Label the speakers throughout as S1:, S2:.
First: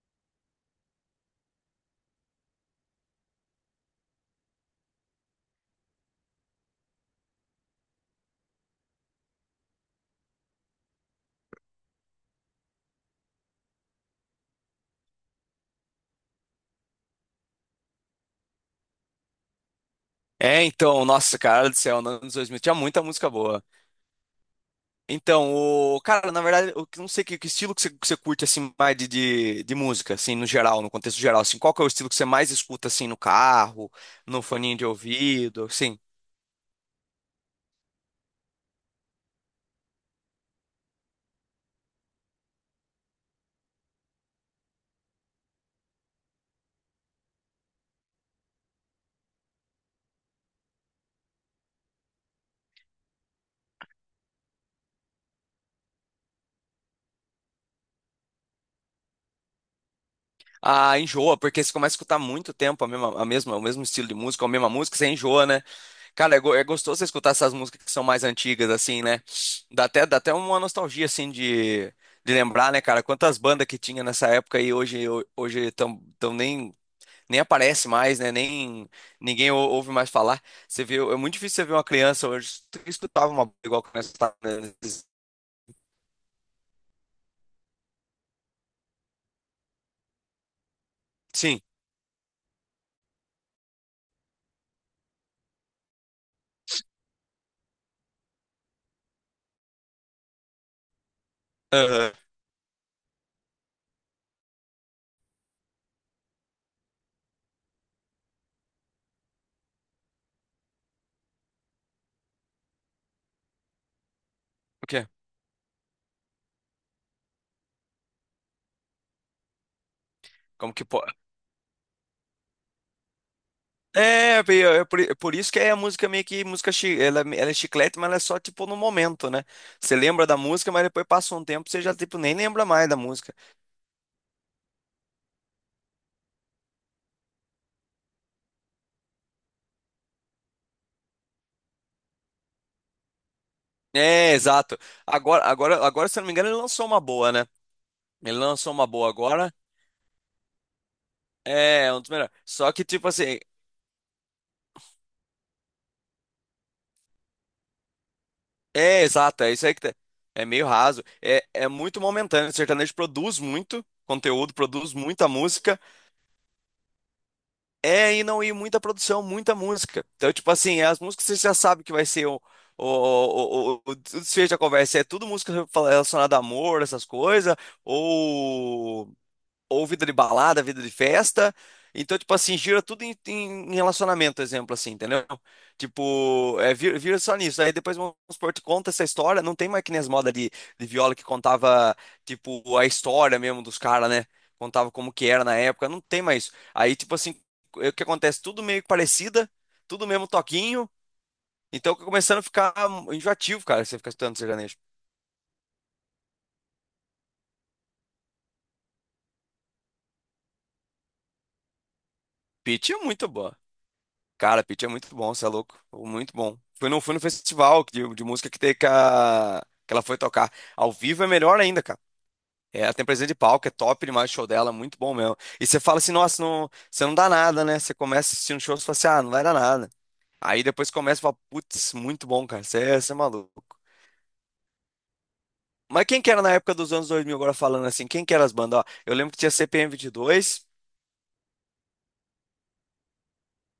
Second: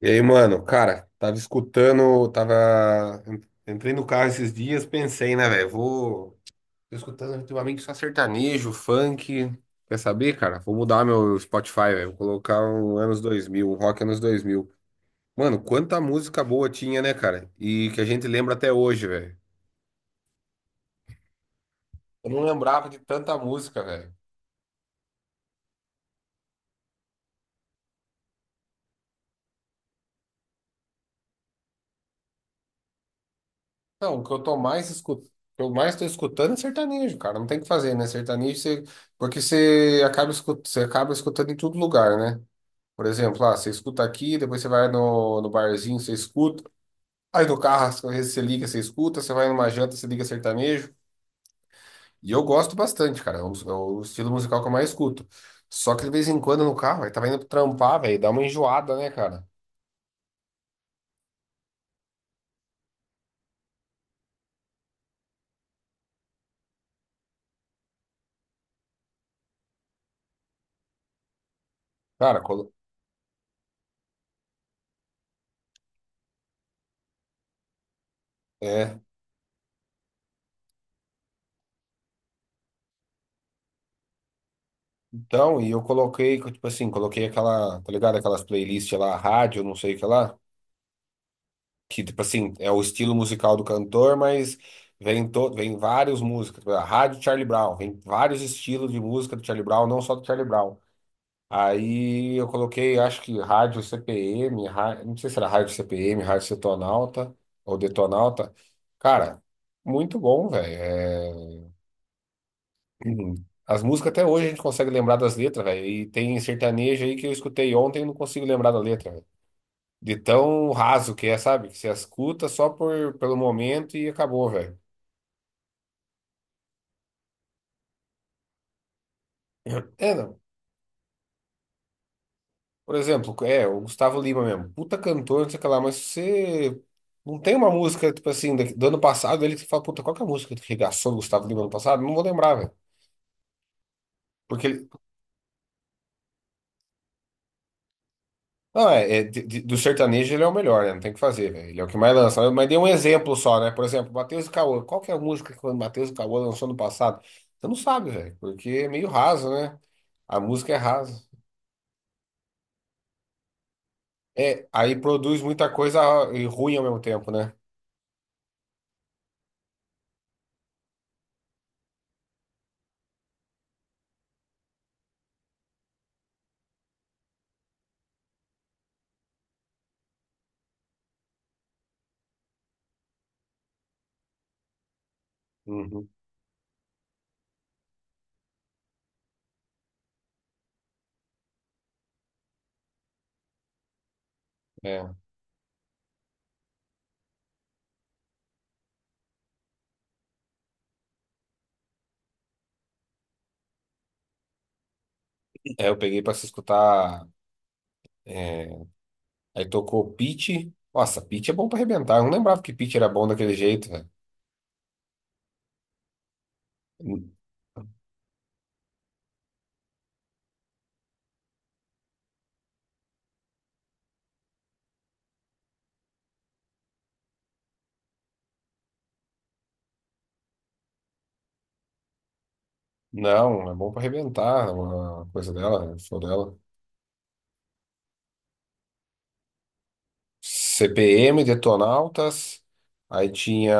S1: E aí, mano, cara, tava escutando, tava. Entrei no carro esses dias, pensei, né, velho? Vou. Tô escutando ultimamente só sertanejo, funk. Quer saber, cara? Vou mudar meu Spotify, velho. Vou colocar um anos 2000, um rock anos 2000. Mano, quanta música boa tinha, né, cara? E que a gente lembra até hoje, velho.
S2: É, então, nossa, cara do céu, nos
S1: Eu
S2: anos
S1: não
S2: 2000 tinha
S1: lembrava de
S2: muita música
S1: tanta
S2: boa.
S1: música, velho.
S2: Então, o cara, na verdade, eu não sei que estilo que que você curte assim mais de música, assim, no geral, no contexto geral, assim, qual que é o estilo que você mais escuta assim no carro,
S1: Não, o que
S2: no
S1: eu tô
S2: foninho de
S1: mais escutando.
S2: ouvido,
S1: Eu mais
S2: assim?
S1: tô escutando é sertanejo, cara. Não tem o que fazer, né? Sertanejo, você... porque você acaba, escut... você acaba escutando em todo lugar, né? Por exemplo, ah, você escuta aqui, depois você vai no barzinho, você escuta. Aí no carro, às vezes você liga, você escuta. Você vai numa janta, você liga sertanejo. E eu gosto bastante, cara. É o estilo musical que eu mais escuto. Só que de vez em quando no carro, aí tava indo trampar, velho, dá uma enjoada, né, cara?
S2: Ah, enjoa, porque você começa a escutar muito tempo o mesmo estilo de música, a mesma música, você enjoa, né? Cara, é gostoso você escutar essas músicas que são mais antigas, assim, né? Dá até uma nostalgia, assim, de
S1: Cara, colo-
S2: lembrar, né, cara? Quantas bandas que tinha nessa época e hoje tão nem aparece mais, né? Nem
S1: é.
S2: ninguém ouve mais falar. Você vê, é muito difícil você ver uma criança hoje que escutava uma banda igual que nós estávamos, né?
S1: Então, e eu coloquei, tipo assim, coloquei aquela, tá ligado? Aquelas playlists lá, rádio, não sei o que lá.
S2: Sim.
S1: Que tipo assim, é o estilo musical do cantor, mas vem todo, vem várias músicas, tipo, a rádio Charlie Brown, vem vários estilos de música do Charlie Brown, não só do Charlie Brown.
S2: Aham.
S1: Aí eu coloquei, acho que rádio CPM, não sei se era rádio CPM, rádio Setonalta ou Detonalta. Cara, muito bom, velho. É, uhum. As músicas até hoje a gente
S2: O
S1: consegue
S2: quê?
S1: lembrar das letras, velho. E tem sertanejo aí que eu escutei ontem e não consigo lembrar da letra. De tão
S2: Como que pode?
S1: raso que é, sabe? Que você escuta só por, pelo momento e
S2: É,
S1: acabou, velho.
S2: é é por, é por isso que é a música meio que música, ela é chiclete, mas ela é só tipo no momento, né? Você
S1: É,
S2: lembra da
S1: não.
S2: música, mas depois passa um tempo, você já tipo nem lembra mais
S1: Por
S2: da
S1: exemplo,
S2: música.
S1: é, o Gustavo Lima mesmo. Puta cantor, não sei o que lá, mas você. Não tem uma música, tipo assim, do ano passado, ele que fala, puta, qual que é a música que regaçou o Gustavo Lima ano passado? Não vou lembrar, velho.
S2: É,
S1: Porque
S2: exato.
S1: ele.
S2: Agora, se eu não me engano, ele lançou uma boa, né? Ele lançou uma
S1: Não,
S2: boa
S1: é, é de-
S2: agora.
S1: de- do sertanejo ele é o melhor, né? Não tem o que fazer, velho. Ele é o
S2: É,
S1: que
S2: um dos
S1: mais
S2: melhores.
S1: lança. Mas
S2: Só
S1: dei
S2: que
S1: um
S2: tipo
S1: exemplo
S2: assim,
S1: só, né? Por exemplo, Matheus e Cauã. Qual que é a música que o Matheus e Cauã lançou no passado? Você não sabe, velho. Porque é
S2: é,
S1: meio
S2: exato,
S1: raso,
S2: é isso aí
S1: né?
S2: que
S1: A
S2: é meio
S1: música é
S2: raso.
S1: rasa.
S2: É muito momentâneo. O sertanejo produz muito conteúdo,
S1: É,
S2: produz
S1: aí
S2: muita
S1: produz muita
S2: música.
S1: coisa e ruim ao mesmo tempo, né?
S2: E não ir muita produção, muita música. Então, tipo assim, as músicas você já sabe que vai ser o desfecho da conversa. É tudo música relacionada a amor, essas coisas, ou vida de balada, vida de festa. Então, tipo assim, gira tudo em relacionamento, exemplo, assim, entendeu?
S1: Uhum.
S2: Tipo, é, vira só nisso. Aí depois, vamos supor, te conta essa história. Não tem mais que nem as modas de viola que contava, tipo, a história mesmo dos caras, né? Contava
S1: É.
S2: como que era na época. Não tem mais isso. Aí, tipo assim, é o que acontece? Tudo meio que parecida, tudo mesmo toquinho. Então, começando a ficar enjoativo, cara, você ficar escutando sertanejo.
S1: É, eu peguei pra se escutar. É, aí tocou Pitty. Nossa, Pitty é bom pra arrebentar. Eu não lembrava que
S2: Pitty
S1: Pitty
S2: é
S1: era bom
S2: muito
S1: daquele
S2: boa.
S1: jeito, velho.
S2: Cara, Pitty é muito bom, você é louco. Muito bom. Fui no
S1: N-
S2: festival de música que teve, que que ela foi tocar. Ao vivo é melhor ainda, cara. É, ela tem presença de palco, é top demais o show dela, muito bom mesmo. E você fala assim, nossa, não, você não dá nada, né? Você começa assistindo shows e fala assim, ah, não vai dar nada. Aí depois começa e fala, putz, muito bom, cara, você é maluco.
S1: Não, é bom pra arrebentar. É uma coisa dela, né, o
S2: Mas
S1: show
S2: quem que era na
S1: dela.
S2: época dos anos 2000, agora falando assim, quem que era as bandas? Ó, eu lembro que tinha CPM 22,
S1: CPM, Detonautas. Aí tinha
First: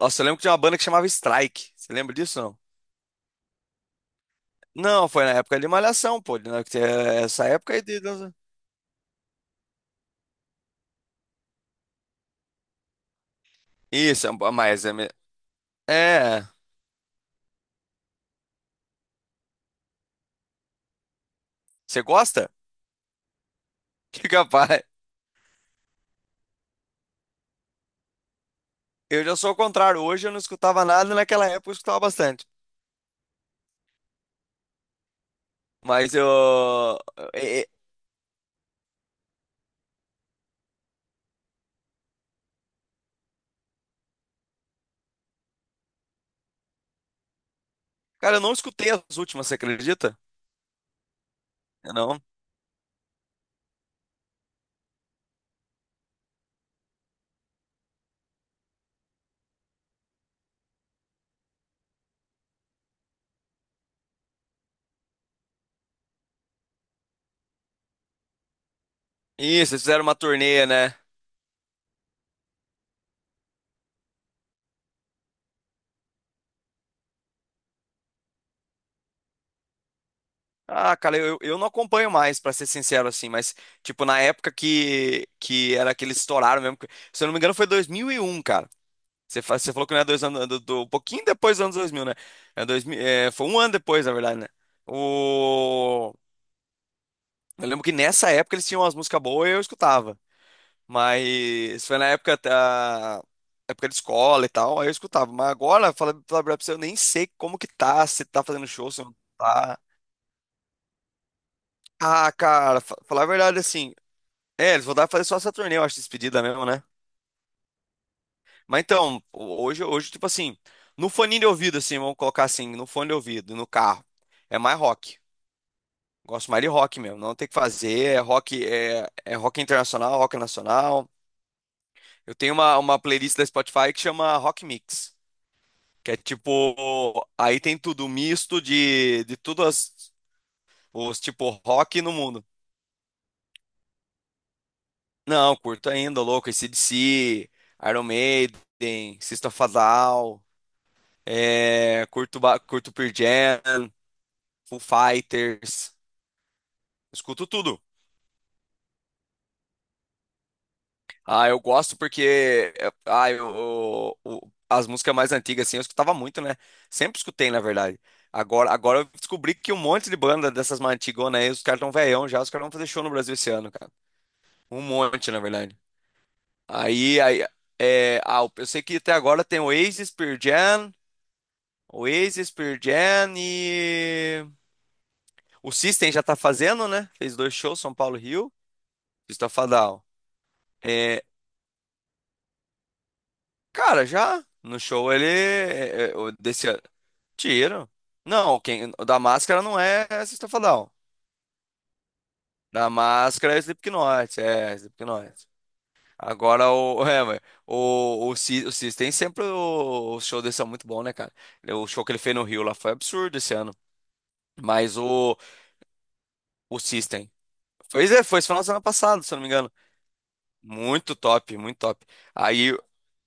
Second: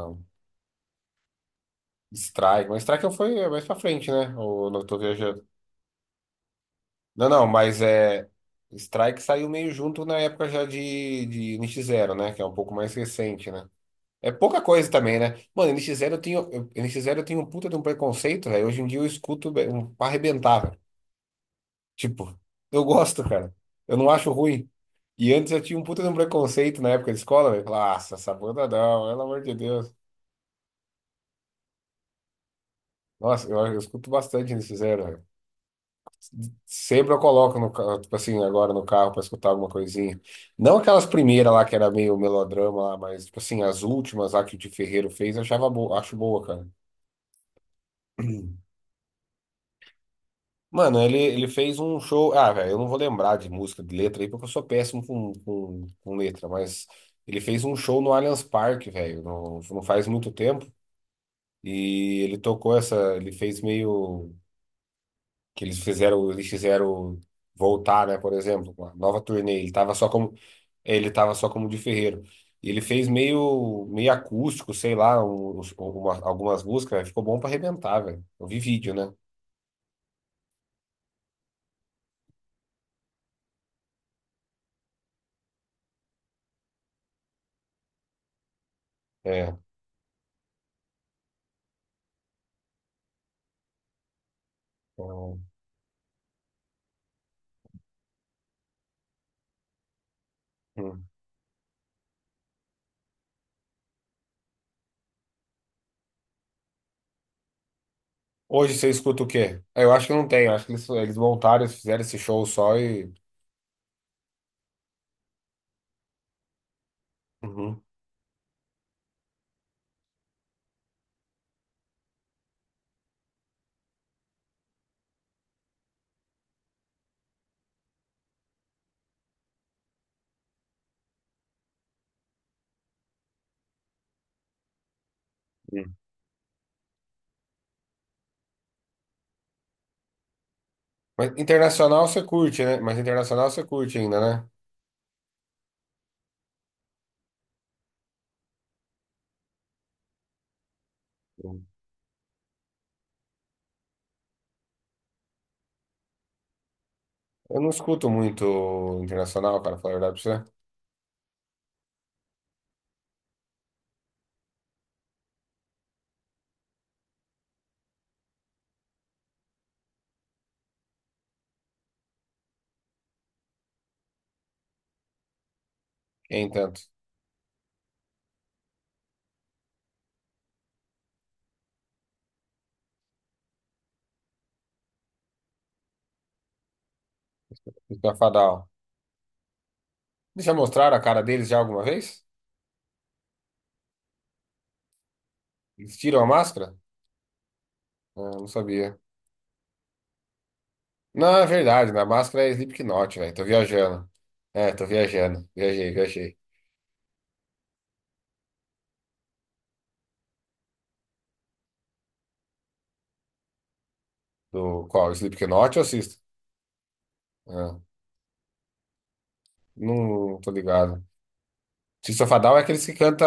S2: nossa, eu lembro que tinha uma banda que chamava Strike, você lembra disso, não?
S1: Strike. Mas Strike foi mais pra frente, né? Ou não tô
S2: Não, foi na
S1: viajando.
S2: época de Malhação, pô. Na- que é
S1: Não, não,
S2: Essa época
S1: mas
S2: aí de
S1: é.
S2: dança.
S1: Strike saiu meio junto na época já de nx Zero, né? Que é um pouco mais recente, né?
S2: Isso,
S1: É pouca coisa também, né? Mano, nx Zero eu
S2: é.
S1: tenho, NX0 eu tenho um puta de um preconceito, velho. Hoje em dia eu escuto um, pra arrebentar, velho.
S2: Você
S1: Tipo,
S2: gosta?
S1: eu gosto, cara. Eu não
S2: Que
S1: acho ruim.
S2: capaz.
S1: E antes eu tinha um puta de um preconceito na época de escola, velho. Falava, nossa, essa banda não, pelo
S2: Eu já
S1: amor
S2: sou
S1: de
S2: o
S1: Deus.
S2: contrário. Hoje eu não escutava nada, naquela época eu escutava bastante.
S1: Nossa, eu escuto bastante nx Zero, velho.
S2: Mas eu.
S1: Sempre eu coloco
S2: é,
S1: no
S2: é,
S1: carro, tipo assim, agora no carro pra escutar alguma coisinha. Não aquelas primeiras lá que era meio melodrama lá, mas tipo assim, as últimas lá que o Di Ferreiro fez, eu achava boa, acho boa, cara.
S2: Cara, eu não escutei as últimas, você acredita?
S1: Mano, ele fez
S2: Eu
S1: um
S2: não?
S1: show. Ah, velho, eu não vou lembrar de música, de letra aí, porque eu sou péssimo com letra, mas ele fez um show no Allianz Parque, velho, não, não faz muito tempo. E ele tocou essa. Ele fez meio. Que eles fizeram voltar, né, por exemplo, com a nova turnê, ele
S2: Isso, eles
S1: tava
S2: fizeram
S1: só
S2: uma
S1: como
S2: turnê, né?
S1: ele tava só como de ferreiro. E ele fez meio meio acústico, sei lá, um, algumas músicas, velho, ficou bom pra arrebentar, velho. Eu vi vídeo, né?
S2: Ah, cara, eu não acompanho mais, pra ser sincero, assim, mas, tipo, na época que era que eles estouraram mesmo. Se eu não me engano, foi 2001, cara. Você,
S1: É.
S2: fa- você falou que não é dois anos um pouquinho depois dos anos 2000, né? É 2000, é, foi um ano depois, na verdade, né?
S1: Então,
S2: O... Eu lembro que nessa época eles tinham umas músicas boas e eu escutava.
S1: hum.
S2: Mas foi na época da época de escola e tal, aí eu escutava. Mas agora, falar pra você, eu nem sei como que tá, se tá fazendo
S1: Hoje você
S2: show, se não
S1: escuta o quê?
S2: tá.
S1: Ah, eu acho que não tem, eu acho que eles montaram, eles fizeram esse
S2: Ah,
S1: show só
S2: cara,
S1: e
S2: falar a verdade assim. É, eles vão dar pra fazer só essa turnê, eu acho, despedida mesmo, né?
S1: uhum.
S2: Mas então, hoje, tipo assim, no fone de ouvido, assim, vamos colocar assim, no fone de ouvido, no carro, é mais rock. Gosto mais de rock mesmo, não tem o que fazer, é rock, é rock internacional, rock nacional. Eu tenho uma playlist da Spotify que chama Rock Mix,
S1: Hum.
S2: que é tipo, aí tem tudo misto de tudo os
S1: Mas
S2: tipo rock
S1: internacional
S2: no
S1: você
S2: mundo.
S1: curte, né? Mas internacional você curte ainda, né?
S2: Não, curto ainda, louco, AC/DC, Iron Maiden, System of a Down,
S1: Hum.
S2: é, curto, curto Pearl Jam, Foo Fighters, escuto
S1: Eu não
S2: tudo.
S1: escuto muito internacional, cara, falar a verdade pra você.
S2: Ah, eu gosto porque as músicas mais antigas assim eu escutava muito, né? Sempre escutei, na verdade. Agora, eu descobri que um monte de banda dessas mais antigonas aí, os caras tão velhão já, os caras vão fazer show no Brasil esse ano, cara. Um monte, na verdade.
S1: Nem tanto.
S2: Aí, é, eu sei que até agora tem o Oasis, Pearl Jam, Oasis, Pearl Jam e o System já tá fazendo, né? Fez dois shows, São Paulo e Rio.
S1: Esbafadal.
S2: System of a Down.
S1: Eles já mostraram a cara
S2: É,
S1: deles já alguma vez?
S2: cara, já no show ele
S1: Eles
S2: é, é,
S1: tiram a
S2: o desse
S1: máscara?
S2: tiro.
S1: Ah, não
S2: Não, quem
S1: sabia.
S2: o da máscara não é System não.
S1: Não, é verdade, na máscara é
S2: Da
S1: Slipknot, velho. Tô
S2: máscara é
S1: viajando.
S2: Slipknot,
S1: É,
S2: é
S1: tô
S2: Slipknot.
S1: viajando. Viajei, viajei.
S2: Agora o é, mas o System sempre o show desse é muito bom, né, cara? O show que ele fez no Rio lá foi absurdo esse ano.
S1: Do
S2: Mas
S1: qual?
S2: o
S1: Slipknot ou System?
S2: o System
S1: Ah,
S2: foi foi esse final de semana passado, se eu não me engano.
S1: não tô ligado.
S2: Muito top, muito top.
S1: Sisofadal é
S2: Aí
S1: aqueles que canta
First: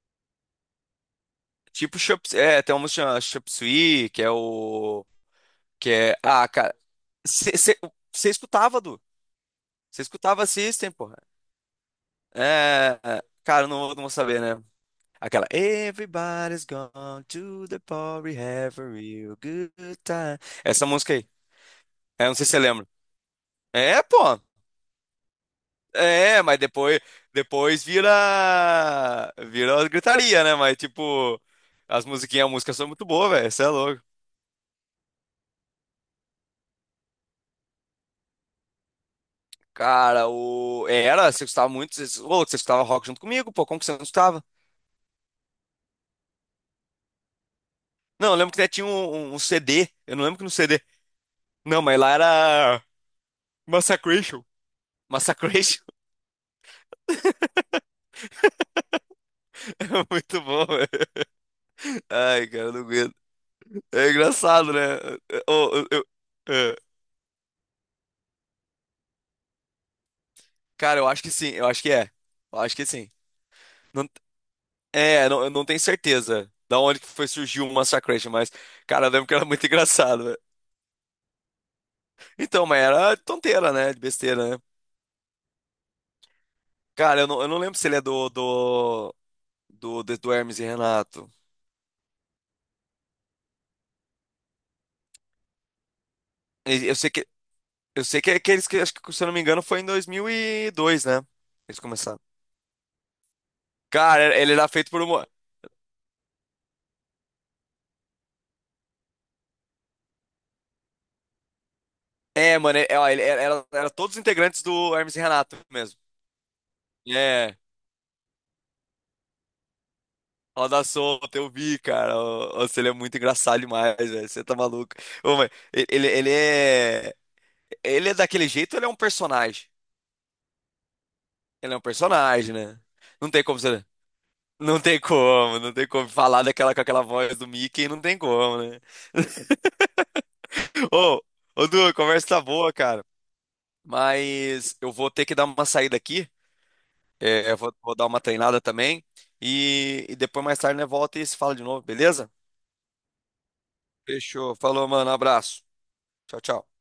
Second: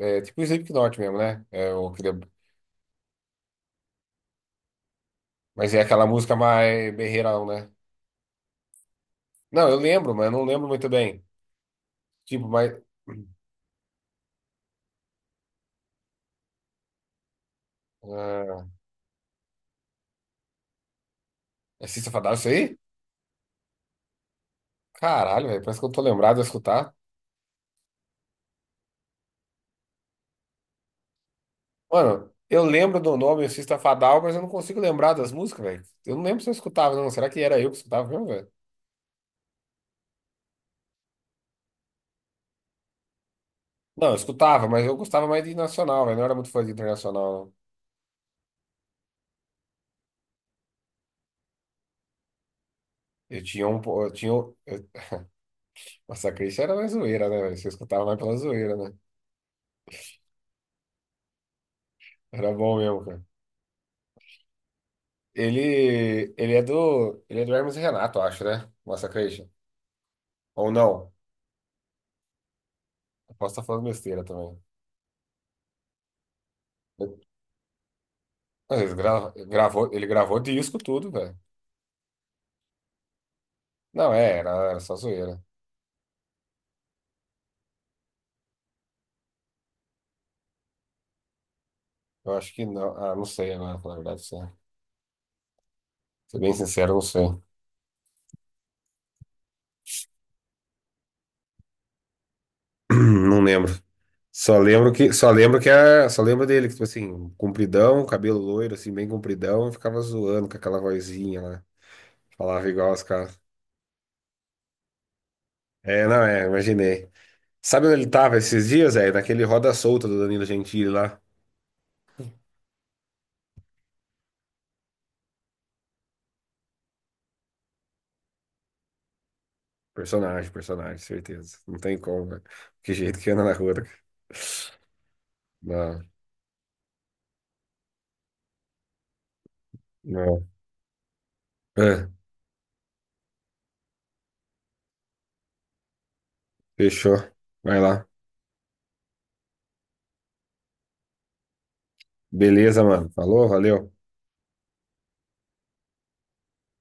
S1: é, tipo Slipknot mesmo, né? É, o
S2: tipo
S1: que-
S2: Tem uma música Chop Suey, que é o.
S1: mas é
S2: Que
S1: aquela
S2: é.
S1: música
S2: Ah, cara.
S1: mais berreirão, né?
S2: Você escutava, Du.
S1: Não, eu
S2: Você
S1: lembro, mas eu não
S2: escutava
S1: lembro muito
S2: System, porra.
S1: bem. Tipo, mas.
S2: É. é, cara, não, não vou saber, né? Aquela. Everybody's gone to the party,
S1: Ah,
S2: have a real good time. Essa música aí.
S1: é
S2: É,
S1: Sisofadal
S2: não sei
S1: isso
S2: se você
S1: aí?
S2: lembra. É, pô.
S1: Caralho, velho. Parece que eu tô lembrado de
S2: É, mas
S1: escutar.
S2: depois vira. Vira gritaria, né? Mas, tipo, as
S1: Mano,
S2: musiquinhas, a
S1: eu
S2: música são
S1: lembro
S2: muito
S1: do
S2: boa,
S1: nome
S2: velho. Você é
S1: Artista
S2: louco.
S1: Fadal, mas eu não consigo lembrar das músicas, velho. Eu não lembro se eu escutava, não. Será que era eu que escutava mesmo, velho?
S2: Cara, o. Era, você escutava muito. Ô, louco, você escutava rock junto comigo, pô. Como que você não
S1: Não, eu
S2: escutava?
S1: escutava, mas eu gostava mais de nacional, velho. Não era muito fã de internacional, não.
S2: Não, eu lembro que até tinha um CD. Eu não lembro que no CD. Não, mas lá era.
S1: Eu tinha um. Eu tinha.
S2: Massacration.
S1: Eu...
S2: Massacration.
S1: Massacre isso era mais zoeira, né, velho? Você escutava mais pela zoeira, né?
S2: É muito bom, velho. Ai,
S1: Era
S2: cara, eu
S1: bom
S2: não
S1: mesmo,
S2: aguento.
S1: cara.
S2: É engraçado, né? Eu
S1: Ele. Ele é
S2: é.
S1: do. Ele é do Hermes e Renato, eu acho, né? Massacration. Ou
S2: Cara, eu
S1: não?
S2: acho que sim. Eu acho que é. Eu acho que sim.
S1: Eu posso estar falando
S2: Não-
S1: besteira também.
S2: É, não, eu não tenho certeza da onde que
S1: Eu-
S2: foi surgiu o Massacration, mas,
S1: Mas ele
S2: cara, eu lembro que era muito
S1: gravou, ele
S2: engraçado, velho.
S1: gravou disco tudo, velho.
S2: Então, mas era tonteira, né? De
S1: Não, é, era,
S2: besteira, né?
S1: era só zoeira.
S2: Cara, eu não lembro se ele é do Hermes e Renato.
S1: Eu acho que não. Ah, não sei agora, na verdade, sim. Ser bem sincero,
S2: Eu
S1: não
S2: sei
S1: sei.
S2: que Eu sei que é aqueles que, acho que, se eu não me engano, foi em 2002, né? Eles começaram.
S1: Não lembro.
S2: Cara, era- ele era feito por uma.
S1: Só lembro que a, só lembro dele, que, tipo assim, compridão, cabelo loiro, assim, bem compridão, e ficava zoando com aquela vozinha lá.
S2: É,
S1: Falava
S2: mano, é,
S1: igual os
S2: ó, ele
S1: caras.
S2: era todos os integrantes do Hermes e Renato mesmo.
S1: É, não, é, imaginei.
S2: É,
S1: Sabe onde ele tava esses dias, é? Naquele Roda Solta do Danilo
S2: Roda
S1: Gentili lá.
S2: Solta, eu vi, cara. Ô, Você ele é muito engraçado demais, velho. Você tá maluco. Ô, mas ele é. Ele é daquele jeito, ou ele é um personagem.
S1: Personagem, personagem, certeza.
S2: Ele é
S1: Não
S2: um
S1: tem como, velho.
S2: personagem, né?
S1: Que jeito que
S2: Não tem
S1: anda na
S2: como
S1: rua, né?
S2: você. Não tem como, não tem
S1: Não,
S2: como falar daquela com aquela voz do Mickey, não tem como, né?
S1: não.
S2: Ô, ô, Du, a
S1: É,
S2: conversa tá boa, cara. Mas eu vou ter que dar uma saída aqui.
S1: fechou.
S2: É, eu vou,
S1: Vai
S2: vou
S1: lá.
S2: dar uma treinada também. E depois, mais tarde, né, volta e se fala de novo, beleza?
S1: Beleza, mano. Falou, valeu.
S2: Fechou. Falou, mano. Abraço. Tchau, tchau.